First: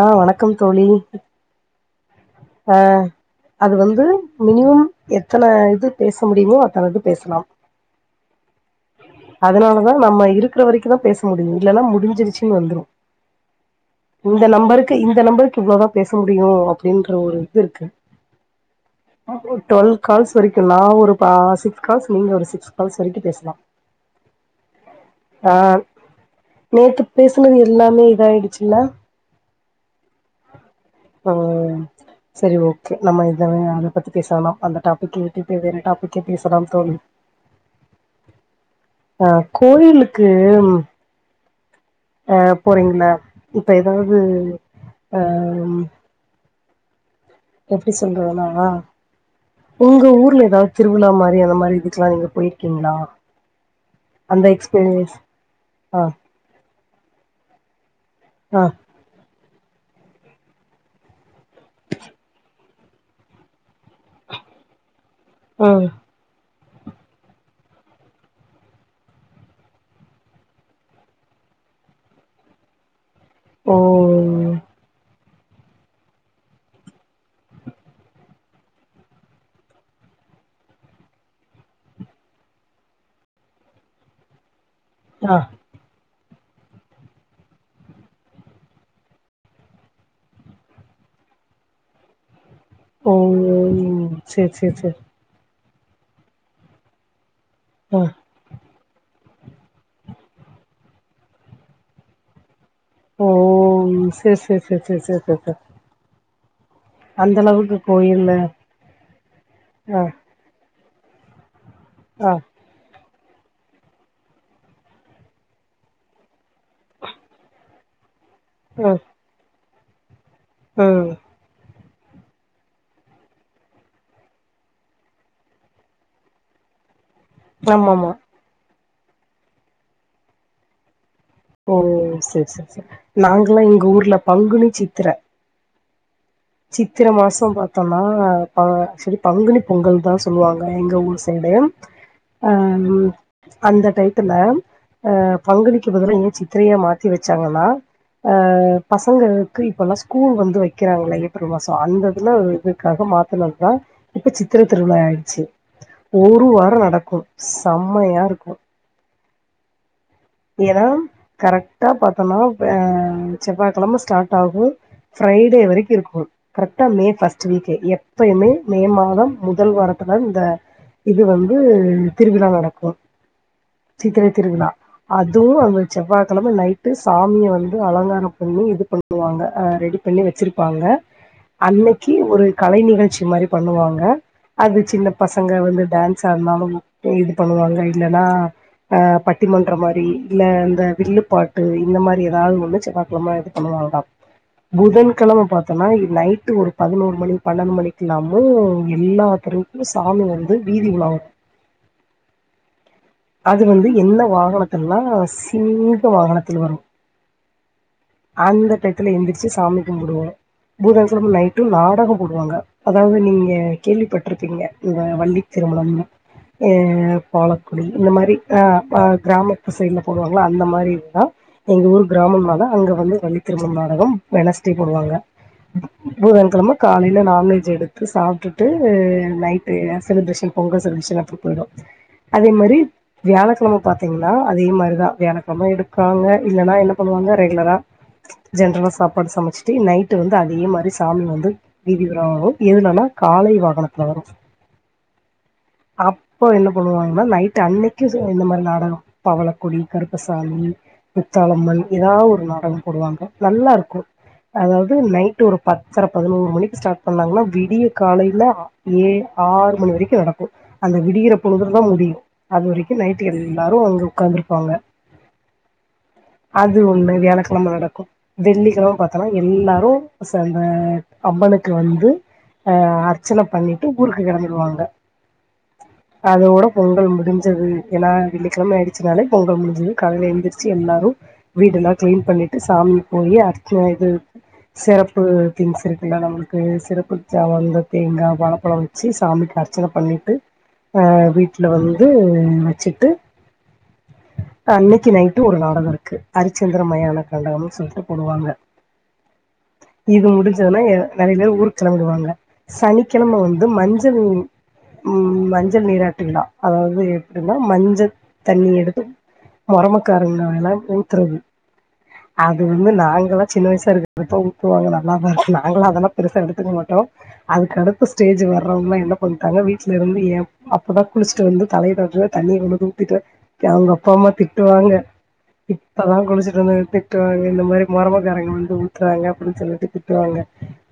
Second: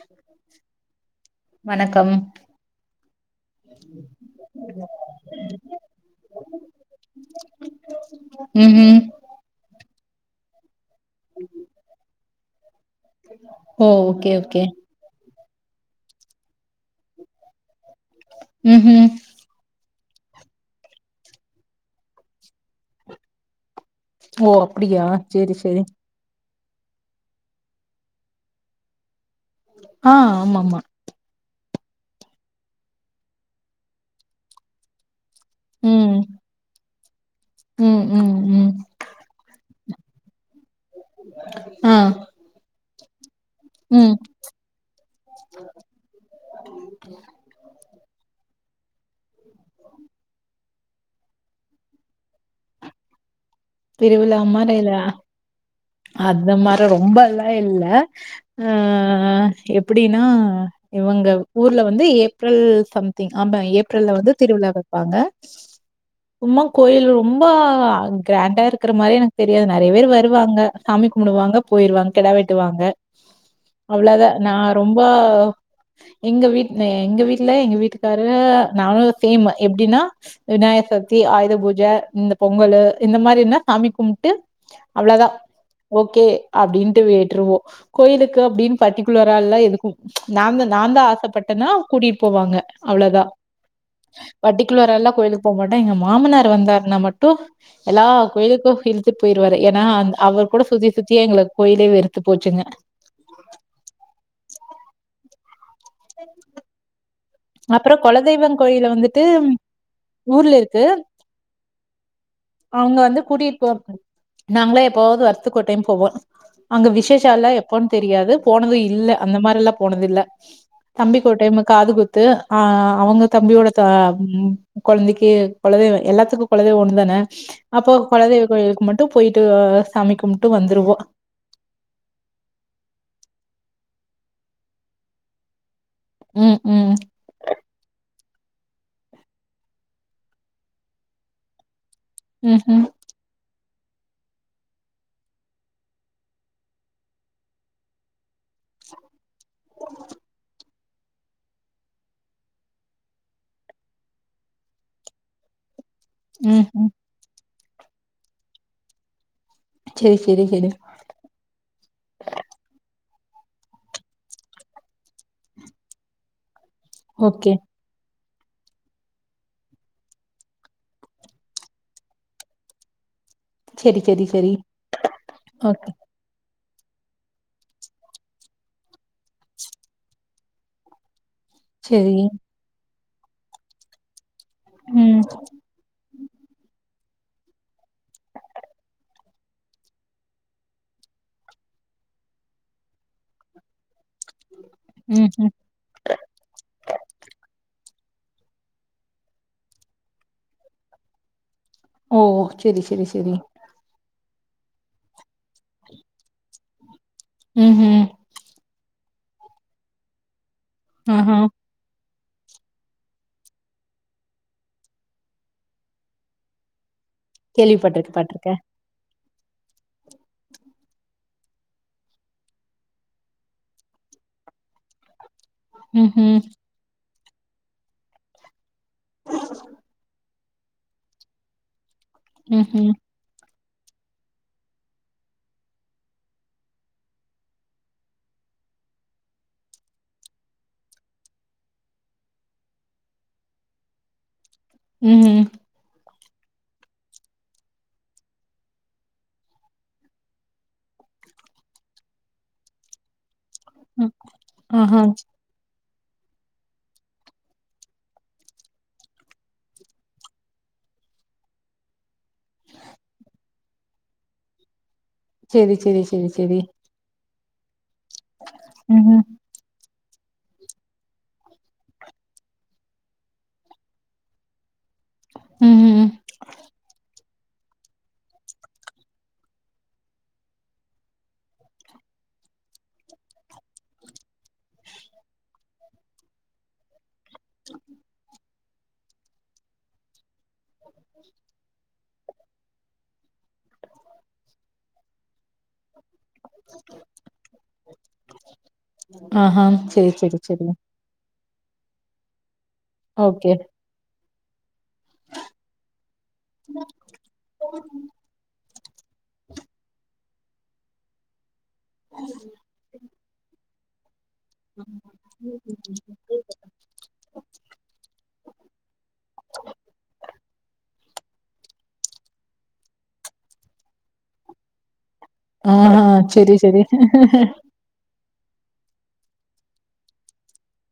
ஆ வணக்கம் தோழி வணக்கம் ஆ அது வந்து மினிமம் எத்தன இது பேச முடியுமோ அத்தன இது பேசலாம் ம் ம் அதனால தா நம்ம இருக்குற வரைக்குந்தா பேச முடியு இல்லன்னா முடிஞ்சிருச்சு வந்துரு ஓ ஓகே இந்த ஓகே நம்பருக்கு இந்த நம்பருக்கு இவ்ளோதா பேச முடியு அப்டின்ற ஒரு இது இருக்கு ம் ம் டுவெல் கால்ஸ் வரைக்கு நா ஒரு பா சிக்ஸ் கால்ஸ் நீங்க ஒரு சிக்ஸ் கால்ஸ் வரைக்கு பேசலா ஓ அப்டியா ஆ செரி செரி நேத்து பேசுனது எல்லாமே இதாயிடுச்சுல்ல அ ஆமா ஆமா அ செரி ஓகே நம்ம இத அத பத்தி பேச வேணா அந்த டாபிக்கே இப்ப வேற ம் டாபிக்கே பேசலாம் தோழி ம் ம் ம் அ கோயிலுக்கு அ அ போறீங்களா இப்ப ம் எதாவது அ ம் உ எப்டி சொல்றதுனா உங்க ஊர்ல எதாவது திருவிழா மாரி அந்த மாரி இதுக்கெல்லா நீங்க போயிருக்கீங்களா திருவிழா அந்த மாரில்லா எக்ஸ்பீரியன்ஸ் ஆ அந்த மாரி ரொம்பல்லா இல்ல ஆ அ எப்டின்னா இவங்க ஊர்ல வந்து ஏப்ரல் சம்திங் ஆமா ஏப்ரல்ல வந்து திருவிழா வப்பாங்க அ சும்மா கோயில் ரொம்ப கிராண்டா இருக்குற மாரி எனக்கு தெரியாது நெறைய பேர் வருவாங்க சாமி கும்பிடுவாங்க போய்டுவாங்க கெடா வெட்டுவாங்க ஓ அவ்ளோதா நா ரொம்ப எங்க வீட் எங்க வீட்ல எங்க வீட்டுக்காரு நானு சேமு எப்டின்னா விநாயகர் சதுத்தி ஆயுத பூஜ இந்த பொங்கலு இந்த மாரினா சாமி கும்ட்டு அவ்ளோதா ஆ ஓகே அப்டின்டு விட்ருவோ கோயிலுக்கு அப்டின் பர்டிகுலரால்லா எதுக்கு நாந்த நாந்தா ஆசப்பட்டேனா கூட்டிகிட்டு போவாங்க ஓ அவ்ளோதா சேரி சேரி சேரி பர்டிகுலரால்ல கோயிலுக்கு போ மாட்டோ எங்க மாமனார் வந்தாருனா மட்டு ஆ எல்லா கோயிலுக்கு இழுத்துட்டு போயிருவாரு ஏனா அந்த அவர் கூட சுத்தி சுத்தியே எங்களுக்கு கோயிலே வெறுத்து போச்சுங்க ஓ செர் செர் செர் செர் செர் செர் செர் அப்பறோ கோயில்ல குலதெய்வோ கோயில்ல வந்துட்டு ஆ ஊர்ல இருக்கு அ அவுங்க வந்து கூட்டிட்டு போ நாங்களே எப்போவாது வர்ஷத்துக்கு ஒரு டைம் போவோ அங்க விஷேசோல்லா எப்போனு தெரியாது போனது ம் இல்ல அந்த மாரில்லா போனது இல்ல ம் தம்பிக்கு ஒரு டைம் காதுகுத் து அ அவுங்க தம்பியோட த ம் ககொழந்தைக்கு கொலதெய்வம் எல்லாத்துக்கும் கொலதெய்வம் ஒண்ணு தானே அப்போ ஆமாமா கொலதெய்வ கோயிலுக்கு மட்டு போயிட்டு சாமி கும்ட்டு வந்துருவோ ஓ சரி சரி சரி நாங்கல்லா எங்க ஊர்ல பங்குனி சித்தர ம் ம் சித்தர மாசம் பாத்தோம்னா அ ஆக்சுவலி பங்குனி பொங்கல் தா சொல்லுவாங்க எங்க ஊர் சைடு அ ம் அந்த டைத்துல அ பங்குனிக்கு பதில்ல ஏ சித்தரைய மாத்தி வச்சாங்கன்னா அ பசங்களுக்கு இப்போல்லா ஸ்கூல் வந்து வக்கறாங்கல்ல ஒரு மாசம் அந்த இதுல இதுக்காக மாத்னதுதா இப்ப சித்தர திருவிழாவ ஆயிடுச்சு ஒரு ம் வாரம் ம் நடக்கும் செம்மையா இருக்கும் செரி செரி ஏன்னா கரெக்டா பாத்தோம்னா செவ்வாகெழம ஸ்டார்ட் ஆகு ஃபிரைடே வரைக்கு இருக்கும் கரெக்டா மே பர்ஸ்ட் ஓகே வீக் எப்பயுமே மே மாதம் முதல் வாரத்துல இந்த இது வந்து திருவிழா நடக்கும் செரி செரி செரி அதுவு அவங்க ஓகே செவ்வாகழம நைட் டு சாமிய வந்து அலங்காரம் பண்ணி இது பண்ணுவாங்க அ ரெடி பண்ணி வச்சிருப்பாங்க அன்னைக்கு செரி ஒரு கலை நிகழ்ச்சி மாரி பண்ணுவாங்க அது சின்ன ம் பசங்க வந்து டான்ஸ் வந்தாலும் இது பண்ணுவாங்க இல்லன்னா அ பட்டிமன் ற மாரி இல்ல இந்த வில்லுப்பாட்டு இந்த மாரி ஏதாது ஒன்னு செவ்வாகழம இது பண்ணுவாங்க புதன் ம் கழம ம் பாத்த னா இ நைட்டு ஒரு பதினோரு மணி பன்னெண்டு மணிக்குலாமு எல்லாத்தரு சாமி வந்து வீதி உலா வரும் ஓ சேரி சேரி சேரி அது வந்து எந்த வாகனத்துலன்னா சிங்க வாகனத்துல வரும் ம் ம் அந்த டயத்துல எந்திரிச்சு சாமி கும்பிடுவோ புதன் கெழம ஆஹா நைட்டும் நாடகம் போடுவாங்க அதாவது நீங்க கேள்விப்பட்டிருப்பீங்க இந்த வள்ளி திருமணம்னு அ பாலக்குடி கேள்விப்பட்ருக்க இந்த மாரி பட்ருக்க ஆ கிராம சைடுல போடுவாங்கள அந்த மாரிதா எங்க ஊர் கிராமம்னால அங்க வந்து வள்ளி திருமண நாடகம் வெனஸ்டே போடுவாங்க ம் ம் புதன்கழம காலேல நான்வெஜ் எடுத்து சாப்ட்டு to night celebration Pongal celebration அப்டி போயிடும் அதே ம் ம் மாரி வியாழக்கழம பாத்தீங்க னா அதேமாரிதா வியாழக்கிழம எடுக்காங்க இல்லன்னா என்ன பண்ணுவாங்க ரெகுலரா ஜென்ரலா சாப்பாடு சமச்சுட்டு நைட்டு வந்து அதே மாரி சாமி வந்து வீதிஉலாவரும் எதுலன்னா காளை வாகனத்துல வரும் ம் ம் அப்போ என்ன பண்ணுவாங்கன்னா நைட் அன்னைக்கு இந்த மாரி நாடகம் பவளக்கொடி கருப்பசாமி முத்தாலம்மன் ஏதாவது ஒரு நாடகம் போடுவாங்க நல்லா இருக்கும் ம் அதாவது ஆஹா நைட் ஒரு பத்தர பதினோரு மணிக்கு ஸ்டார்ட் பண்ணாங்கன்னா விடிய காலையில ஏ ஆறு மணி வரைக்கு நடக்கும் அந்த விடியற பொழுதுலதா முடியும் அது வரைக்கும் நைட்டு எல்லாரும் அங்க ஓக்காந்துருப்பாங்க சேரி சேரி சேரி சேரி வியாழக்கழம நடக்கும் வெள்ளிக்கழம ம் பாத்தனா ம் எல்லாரு சந்த அம்மனுக்கு வந்து ஆ அர்ச்சன பண்ணிட்டு ஊருக்கு கெளம்பிடுவாங்க ம் ம் அதோட பொங்கல் முடிஞ்சது ஏன்னா வெள்ளிக்கெழம ஆயிடு ச்சுனாலே பொங்கல் முடிஞ்சது காலைல எழுந்திருச்சு எல்லாரு வீடுல்லா கிளீன் பண்ணிட்டு சாமி போய் அர்ச்சன இது சிறப்பு திங்ஸ் இருக்குல்ல நம்மளுக்கு சிறப்பு தாவந்த தேங்கா வாழப்பழோ வச்சு சாமிக்கு அர்ச்சன பண்ணிட்டு ஆ வீட்ல் வந்து வச்சுட்டு அன்னைக்கு நைட்டு ஒரு நாடகோ இருக்கு அரிச்சந்திர மயான காண்டம்னு சொல்ட்டு போடுவாங்க ஆஹா சேரி இது சேரி சேரி முடிஞ்சோன்னே நெறய பேரு ஊருக் கு கெளம்பிடுவாங்க சனிக்கெழம ஓகே வந்து மஞ்சள் ம் மஞ்சள் நீராட்டு விழா அதாவுது எப்டீனா மஞ்ச தண்ணி எடுத்து மொரமக்காரங்க மேல ஊத்துறது அது வந்து நாங்களா சின்ன வயசா இருக்கிறப்ப ஊத் துவாங்க நல்லா தா இருக்கு நாங்களா அதெல்லா பெருசா எடுத்துக்க மாட்டோ அதுக்கடுத்து ஸ்டேஜ் வர்றவங்ளா என்ன பண்ட்டாங்க வீட்ல இருந்து ஏம் அப்பதா குளிச்ட்டு வந்து தலைய தொவட்டுவே தண்ணிய கொண்டு வந்து ஊத்திட்டு கெளம்புறப்ப அம்மா திட்டுவாங்க ஆஹா இப்பதா சேரி குளிச்சுட்டு வந்தே சேரி திட்டு வாங்க இந்த மாரி மொறமக்காரங்க வந்து ஊத்றாங்க அப்டின்னு சொல்லிட்டு திட்டுவாங்க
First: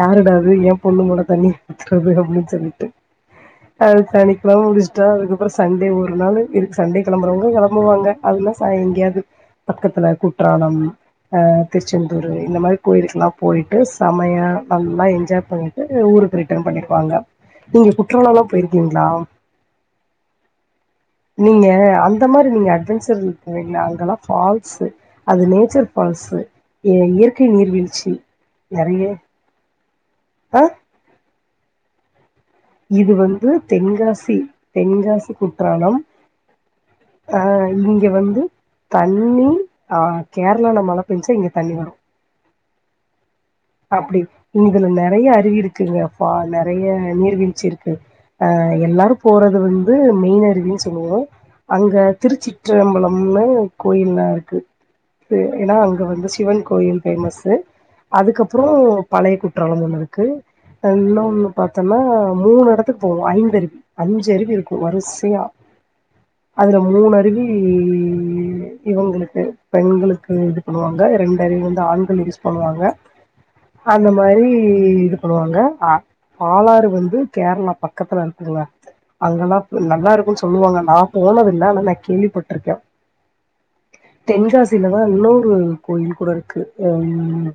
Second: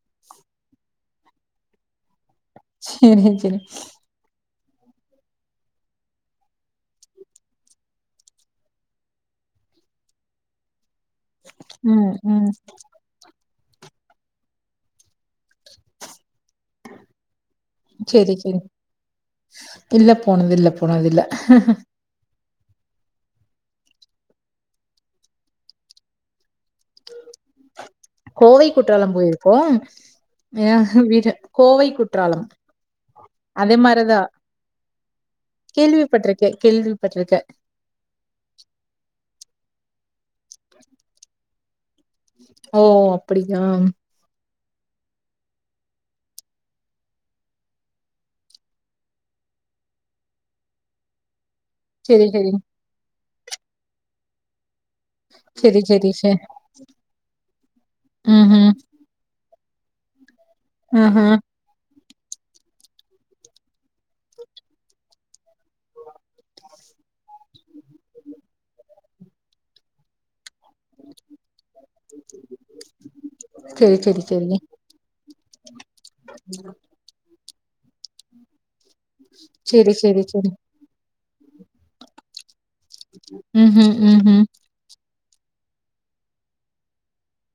யாருடா அது ஏ பொண்ணு மேல தண்ணி ஊத்துறது அப்டினு சொல்லி சேரி சேரி அது சனிக்கெழம முடிச்ட்டா அதுக்கப்றோ சண்டே ஒரு நாளு இருக் சண்டே கெளம்புறவங்க கெளம்புவாங்க அப்டில்ல சாய் எங்கேயாவுது பக்கத்துல குற்றாலம் அ ம் திருச்செந்தூர் ம் இந்த மாரி கோயிலுக்குலா போய்ட்டு செமயா நல்லா எஞ்சாய் போய்ட்டு ஊருக்கு ரிட்டன் பண்ணிடுவாங்க நீங்க சேரி குற்றாலலா சேரி போயிருக்கீங்ளா இல்ல போனதில்ல போனதில்ல நீங்க அங் அந்த மாரி நீங்க அட்வெஞ்சர் இருக்குலைங்ளா அங்கெல்லா ஃபால்ஸு அது நேச்சர் ஃபால்ஸு எங்க இயற்கை நீர் வீழ்ச்சி கோவை குற்றாலம் போயிருக்கோ ஆ வீட்ல கோவை குற்றாலம் இது வந்து அதே மாரிதா தெங்காசி தென்காசி குற்றாலம் பட்ருக்கே கேள்வி பட்ரு ஆ இங்க வந்து தண்ணி ஆ கேர்ளால மழ பேஞ்சா இங்க தண்ணி வரு ஓ அப்புடிங்ளா அப்டி இதுல நெறய அருவி இருக்குங்க ஃபா நெறய நீர்வீழ்ச்சி இருக்கு அ எல்லாரு போறது வந்து மெயின் அருவின் சொல்லுவோ அங்க சேரி சேரி திருச்சிற்றம்பலம்னு கோயில்லா இருக்கு ஏன்னா சேரி அங்க சேரி வந்து சே சிவன் கோயில் பேமஸு ம் அதுக்கப் ம் றோ பழைய குற்றாலம் ஒன்னு இருக்கு ஆஹா இன்னோனு பாத்தோனா மூணு எடத்துக்கு போவோ ஐந்து அருவி அஞ்சு அருவி இருக்கு வரிசையா அதுல மூணருவி இவுங்களுக்கு பெண்களுக்கு இது பண்ணுவாங்க ரெண்டருவி வந்து ஆண்கள் யூஸ் பண்ணுவாங்க சேரி அந்த சேரி மாரி சேரி இதுப் பண்ணுவாங்க பாலாறு வந்து கேர்ளா பக்கத்துல இருக்குங்க அங்கெல்லா சேரி நல்லா சேரி இருக்குன் சேரி சொல்லுவாங்க நா போனது இல்ல ஆனா நா கேள்விப்பட் ம் ம் ம் [unintelligible] ம் தென்காசி இதுலவேற இன்னொரு கோயில் கூட இருக்கு அம்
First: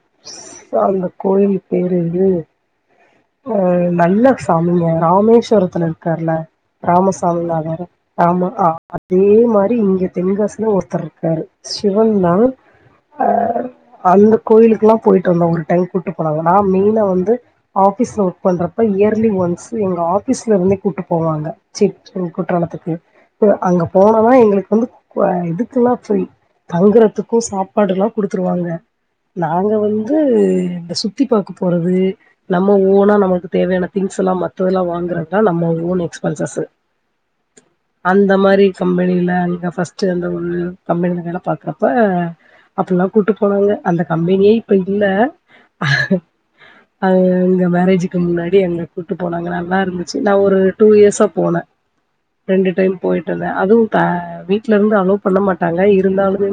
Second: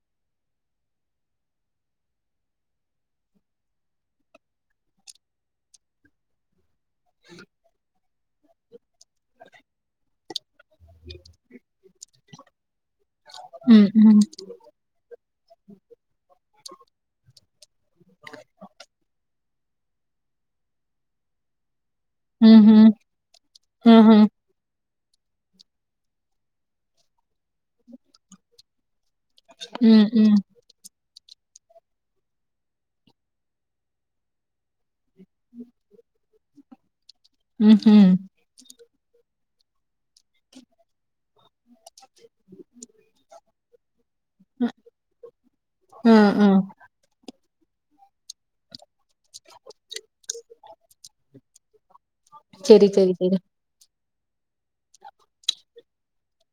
தா அந்த கோயில்லு பேரு வந்து அ நல்ல சாமிங்க ராமேஸ்வரத்துல இருக்கார்ல ராமசாமி நாடாரா ஆமா அ அதே மாரி இங்க தென்காசில ஒருத்தர் இருக்காரு சிவன்தான அ ம் அந்த கோயிலுக்குல்லா போயிட்டு வந்தோ ஒரு டைம் கூட்டு போனாங்க நா மெயினா வந்து ஆஃபீஸ்ல ஒர்க் பண்றப்ப இயர்லி ஒன்சு எங்க ஆஃபீஸ்ல இருந்தே கூட்டு போவாங்க சின் சின் ம் குற்றாலத்துக்கு ம் ல அங்க ம் ம் போனாதா எங்களுக்கு வந்து குவ இதுக்குல்லா ஃப்ரீ தங்குறதுக்கு சாப்பாடுல்லா குடுத்துருவாங்க நாங்க ம் வந்து ம் இந்த சுத்தி பாக்க போறது நம்ம ஓனா நம்மளுக்கு தேவையான திங்ஸ் எல்லாம் மத்ததெல்லா வாங்குறதுதா நம்ம ஓன் எக்ஸ்பென்சஸ்ஸு ம் ம் அந்த மாரி கம்பெனில இங்க ஃப்ஸ்ட்டு அந்த ஒரு கம்பெனில வேல பாக்குறா அப்ப அப்டில்லா கூட்டு போனாங்க அந்த கம்பெனியே இப்ப இல்ல ம் ம் அ எங்க மேரேஜக்கு முன்னாடி அங்க கூட்டு போனாங்க நல்லா இருந்துச்சு நா ஒரு டூ இயர்ஸா போன ரெண்டு செரி டைம் செரி போய்ட்டு செரி வந்த அதுவு ப்ப வீட்ல இருந்து அலோ பண்ண மாட்டாங்க இருந்தாலுமே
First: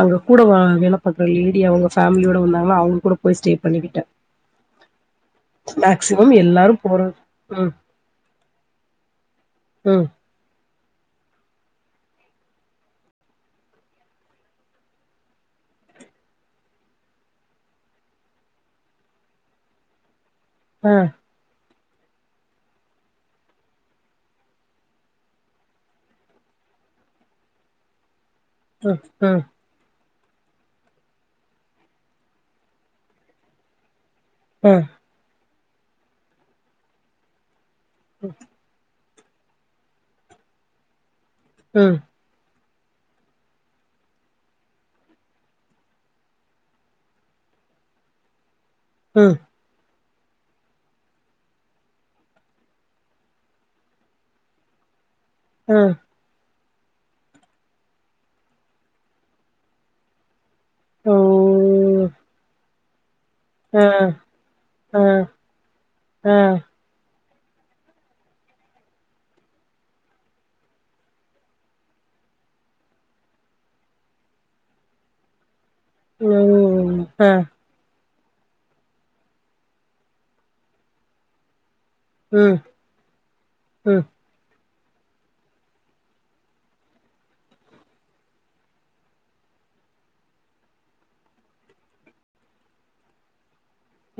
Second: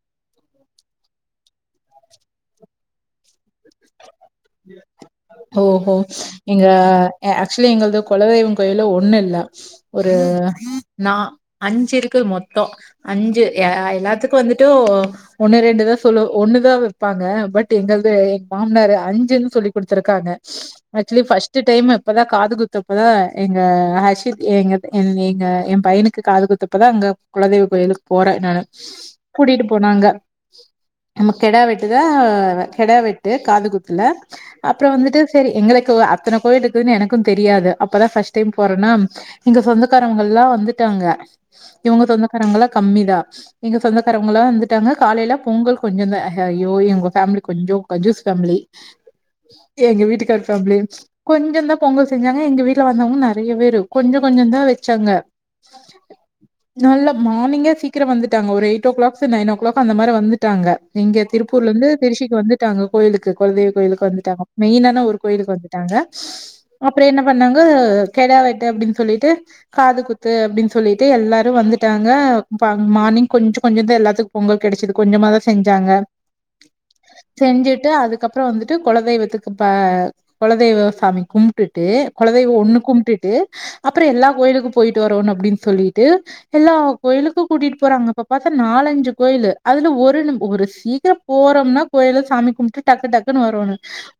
அங்க கூட வ வேல பக்குற லேடி அவுங்க ஃபேமிலியோட வந்தாங்களா அவுங்க கூட போய் ஸ்ட்டே பண்ணிக்கிட்ட ஓஹோ எங்க எல்லாரு போறது ஆக்சுவலி ம் எங்களது குலதெய்வோ கோயில்லு ஒண்ணு இல்ல ம் ஒரு நா அஞ்சு இருக்கு மொத்தோ அஞ்சு எ எல்லாத்துக்கு வந்துட்டு ஒண்ணு ரெண்டுதா சொல்லு ஒண்ணுதா வைப்பாங்க பட் எங்களது மாம்னாரு அஞ்சுன்னு சொல்லி குடுத்துருக்காங்க ஆ ஆக்சுவலி ஃபஸ்ட் டு டைமு அப்பதா காது குத்தப்ப எங்க ஹர்ஷித் எங்க எங்க எங்க எ பையனுக்கு காது குத்த இப்பதா அங்க குலதெய்வ கோயிலுக்கு போறே நானு ம் ம் கூட்டிட்டு போனாங்க நம்ம கெடா வெட்டு தா கெடா வெட்டு காதுகுத்துல அ அப்புறோ வந்துட்டு சேரி எங்களுக்குலா அத்தன கோயில் இருக்குன்னு எனக்கு தெரியாது அப்பதா ஃபர்ஸ்ட் டைம் போறனா எங்க சொந்தக்காரங்கல்லா வந்துட்டாங்க அ இவுங்க சொந்தக்காரங்கல்லா கம்மிதா எங்க சொந்தக்காரவுங்கல்லா வந்துட்டாங்க காலையில பொங்கல் கொஞ்சோ தா ஐயோ இவுங்க ஃபேமிலி கொஞ்சோ கன்ஜூஸ் ஃபேமிலி ம் எங்க வீட்டுக்கார் ஃபேமிலியு கொஞ்சோ தா பொங்கல் செஞ்சாங்க எங்க வீட்ல வந்தவுங்க நறைய பேரு கொஞ்சோ கொஞ்சோ தா வச்சாங்க [inaudible] அ அ நல்ல மார்னிங்கே சீக்கிரோ வந்துட்டாங்க ஒரு eight o'clocks nine o'clock அந்த மாரி வந்து ட்டாங்க ஓ எங்க திருப்பூர்ல இருந்து திருச்சிக்கு வந்துட்டாங்க கோயிலுக்கு குலதெய்வ ஆ கோயிலுக்கு வந்துட்டாங்க ஆ மெயினான ஒரு கோயிலுக்கு வந்துட்டாங்க ஆ அப்புறோ என்ன பண்ணாங்க கெடா வெட்டு அப்டின்னு சொல்லிட்டு காது குத்து அப்டின்னு சொல்லிட்டு எல்லாரு வந்துட்டாங்க மார்னிங் கொஞ்ச கொஞ்ச தா எல்லாத்து பொங்கல் கெடைச்சது கொஞ்சமாதா செஞ்சாங்க ம் அ செஞ்சுட்டு அதுக்கப்புறோ வந்துட்டு குலதெய்வத்துக்கு ப குலதெய்வ சாமி கும்டுட்டு ம் குலதெய்வம் ஒண்ணு கும்டுட்டு ம் அப்பறம் எல்லா கோயிலுக்கு போய்ட்டு வரோனு அப்டின்னு சொல்லிட்டு எல்லா கோயிலுக்கு கூட்டிட்டு போறாங்க அப்ப பாத்தா நாலஞ்சு கோயிலு அதுல ஒரு ஒரு சீக்கிரம் போறோம்னா கோயில்ல சாமி கும்ட்டு டக்கு டக்குன்னு வரோணு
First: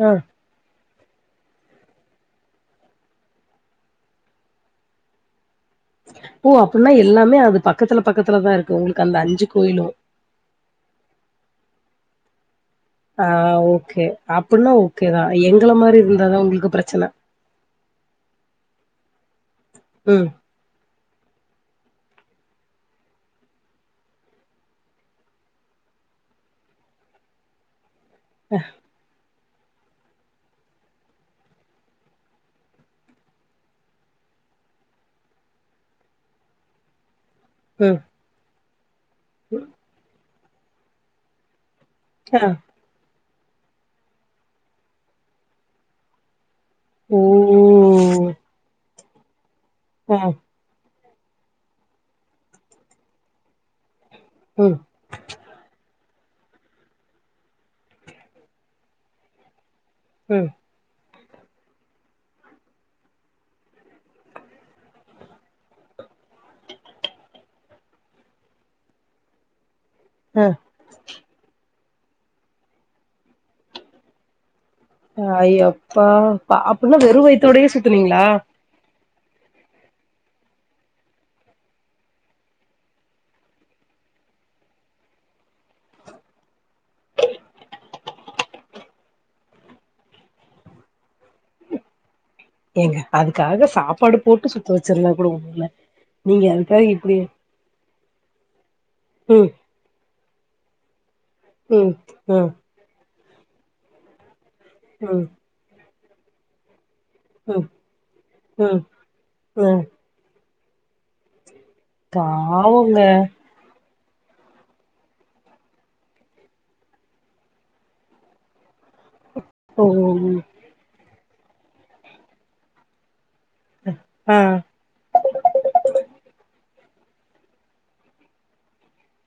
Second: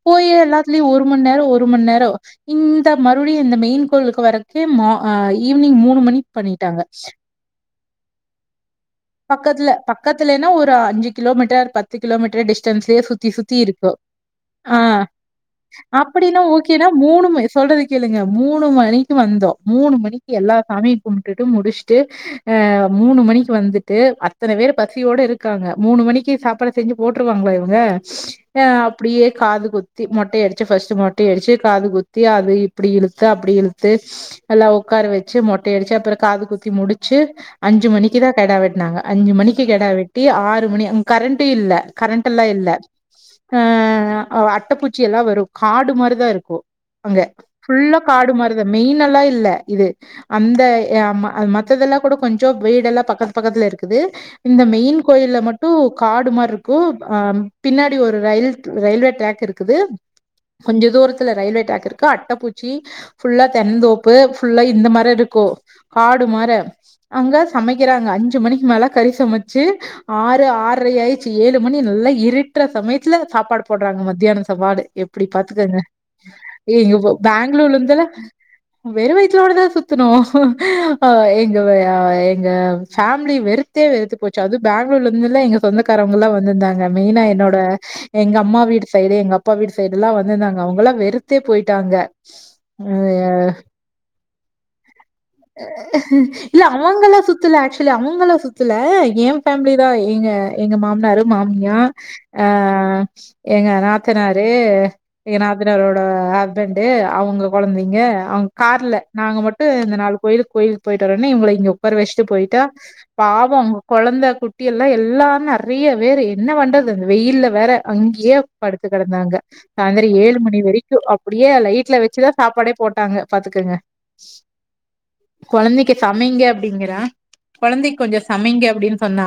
ஆ போயே எல்லா ஒரு மண் நேரம் ஒரு மண் நேரம் இந்த மறுபடியும் இந்த மெயின் கோளுக்கு வர்றதுக்கே ம ஆய் ஈவினிங் மூணு மணிக்கு ஓ பண்ணிட்டாங்க அப்டின்னா எல்லாமே அது பக்கத்துல பக்கத்துல தா இருக்கு உங்களுக்கு அந்த அஞ்சு பக்கத்துல கோயிலு பக் பக்கத்துலன்னா ஒரு அஞ்சு கிலோமீட்டர் பத்து கிலோமீட்டர் டிஷ் அப்டே ஆ சுத்தி சுத்தி இருக்கு ஓகே அப்டின்னா ஆ ஓகே தா எங்கள மாரி அப்டின்னா இருந்தாதா உங்களுக்கு ஓகேனா பிரச்சன மூணுமே சொல்றது கேளுங்க மூணு மணிக்கு வந்தோம் மூணு ம் மணிக்கு எல்லா சாமியும் கும்ட்டுட்டு முடிச்சிட்டு ஆ மூணு மணிக்கு வந்துட்டு அத்தன பேர் பசியோடு இருக்காங்க மூணு மணிக்கே சாப்பாடு செஞ்சு போட்ரு வாங்களா இவங்க அப்டியே காது குத்தி மொட்டை அடிச்சு ஃபர்ஸ்ட் மொட்டை அடிச்சு காது குத்தி அத இப்டி இழுத்து அப்டி இழுத்து நல்லா உக்கார வச்சு மொட்டையடிச்சு அப்புறம் காது குத்தி முடிச்சு அஞ்சு ம் மணிக்கு தான் கிடா வெட்டனாங்க அஞ்சு மணிக்கு கெடா வெட்டி ஆறு மணி கரண்டே இல்ல ஆ கரண்டல்லா இல்ல ஆ அட்டைப்பூச்சி எல்லாம் வரும் காடு மாரிதான் இருக்கும் ஓ அங்க ஃபுல்லா காடு மாதிரி மெயின் எல்லாம் இல்ல இது ம் இந்த அ ம மத்ததெல்லாம் கூட கொஞ்சம் வீடெல்லாம் பக்கத்து பக்கத்துல இருக்குது இந்த ம் மெயின் கோயில்ல மட்டும் காடு மாரி இருக் கு பின்னாடி ஒரு ரயில் ரயில்வே டிராக் இருக்குது ம் கொஞ்ச தூரத்துல ரயில்வே ட்ராக் இருக்கு அட்டப்பூச்சி ஃபுல்லா தென்னந்தோப்பு ஃபுல்லா இந்த மார இருக்கும் காடு மார அங்க சமைக்கிறாங்க அஞ்சு மணிக்கு மேல கறி சமைச்சு ஆ ஆறு ஆறை ஆயிச்சு ஏழு மணி நல்லா இருட்டுற சமயத்துல சாப்பாடு போடுறாங்க மத்தியான சாப்பாடு எப்டி பாத்துக்கோங்க ஐயப்பா அப்ப எ இ அப்டின்னா வெறு வயித்தோடயே பெங்களூர்ல இருந்துல்லா சுத்துனீங்களா வெறும் வயதுலோடதான் சுத்தனோ அ எங்க எங்க ஃபேமிலி வெறு த்தே வெறுத்து போச்சு அது பெங்களூர்ல இருந்து இல்ல எங்க சொந்தக்காரங்க எல்லாம் வந்திருந்தாங்க மெயினா என்னோட எங்க அம்மா வீடு சைடு எங்க அப்பா வீடு சைடு எல்லாம் வந்துருந்தாங்க அவங்கல்லாம் வெறுத்தே போய்ட்டாங்க ஏங்க அதுக்காக சாப்பாடு போட்டு சுத்த வச்சிருந்தா கூட ஒ இல்ல அவங்கல்லாம் சுத்தல ஆக்சுவலி அவங்கல்லாம் சுத்தல ஏன் ம் ஃபேமிலி தான் எங்க எங்க மாமனாரு மாமியா ம் அ ம் எங்க நாத்தனாரு ம் நாத்தநாரோட ஹஸ்பண்ட்டு அவங்க ம் கொழந்தைங்க அவங்க ம் கார்ல நாங்க மட்டும் ம் இந்த நடந் து கோயிலுக் கோயிலுக்கு போயிட்டு வரோன்னு இவங்கள இங்க உக்கார வச்சிட்டு போயிட்டா பாவங்க பாவோம் அவுங் கொழந்த குட்டி எல்லாம் எல்லாம் நெறைய பேரு என்ன பண்றது வெயில்ல வேற அங்கயே படுத்து கெடந்தாங்க ஓ சாய்ந்திரம் ஏழு மணி வரைக்கும் அப்டியே லைட்ல வச்சுதான் சாப்பாடே போட்டாங்க பாத்துக்கோங்க ஆ கொழந்தைக்கு சமைங்க அப்பிடிங்கறா கொழந்தைக்கு கொஞ்சோம் சமைங்க அப்டின்னு சொன்னா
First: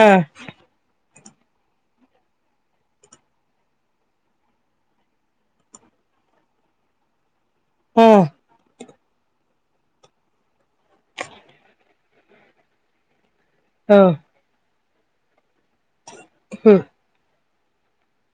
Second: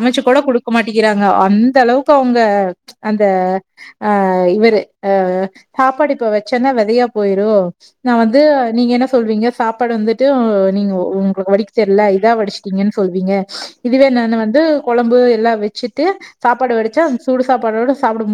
ஆ கூட குடுக்க மாட்டேிக்கிறாங்க அந்த அளவுக்கு அவங்க அந்த ஆ இவரு ஆ சாப்பாடு இப்ப வச்சேன்னா வெதயா போய்ரும் ஆ நான் வந்து நீங்க என்ன சொல்வீங்க சாப்பாடு வந்துட்டு நீங்க உங்களுக்கு வடிக்க தெர்ல இதா வடிச்சுட்டீங்கன்னு சொல்வீங்க ஆ இதுவே நானு வந்து கொழம்பு எல்லாம் வச்சுட்டு ம் சாப்பாடு வடிச்சா சுடு சாப்பாடோட சாப்பிடும்போ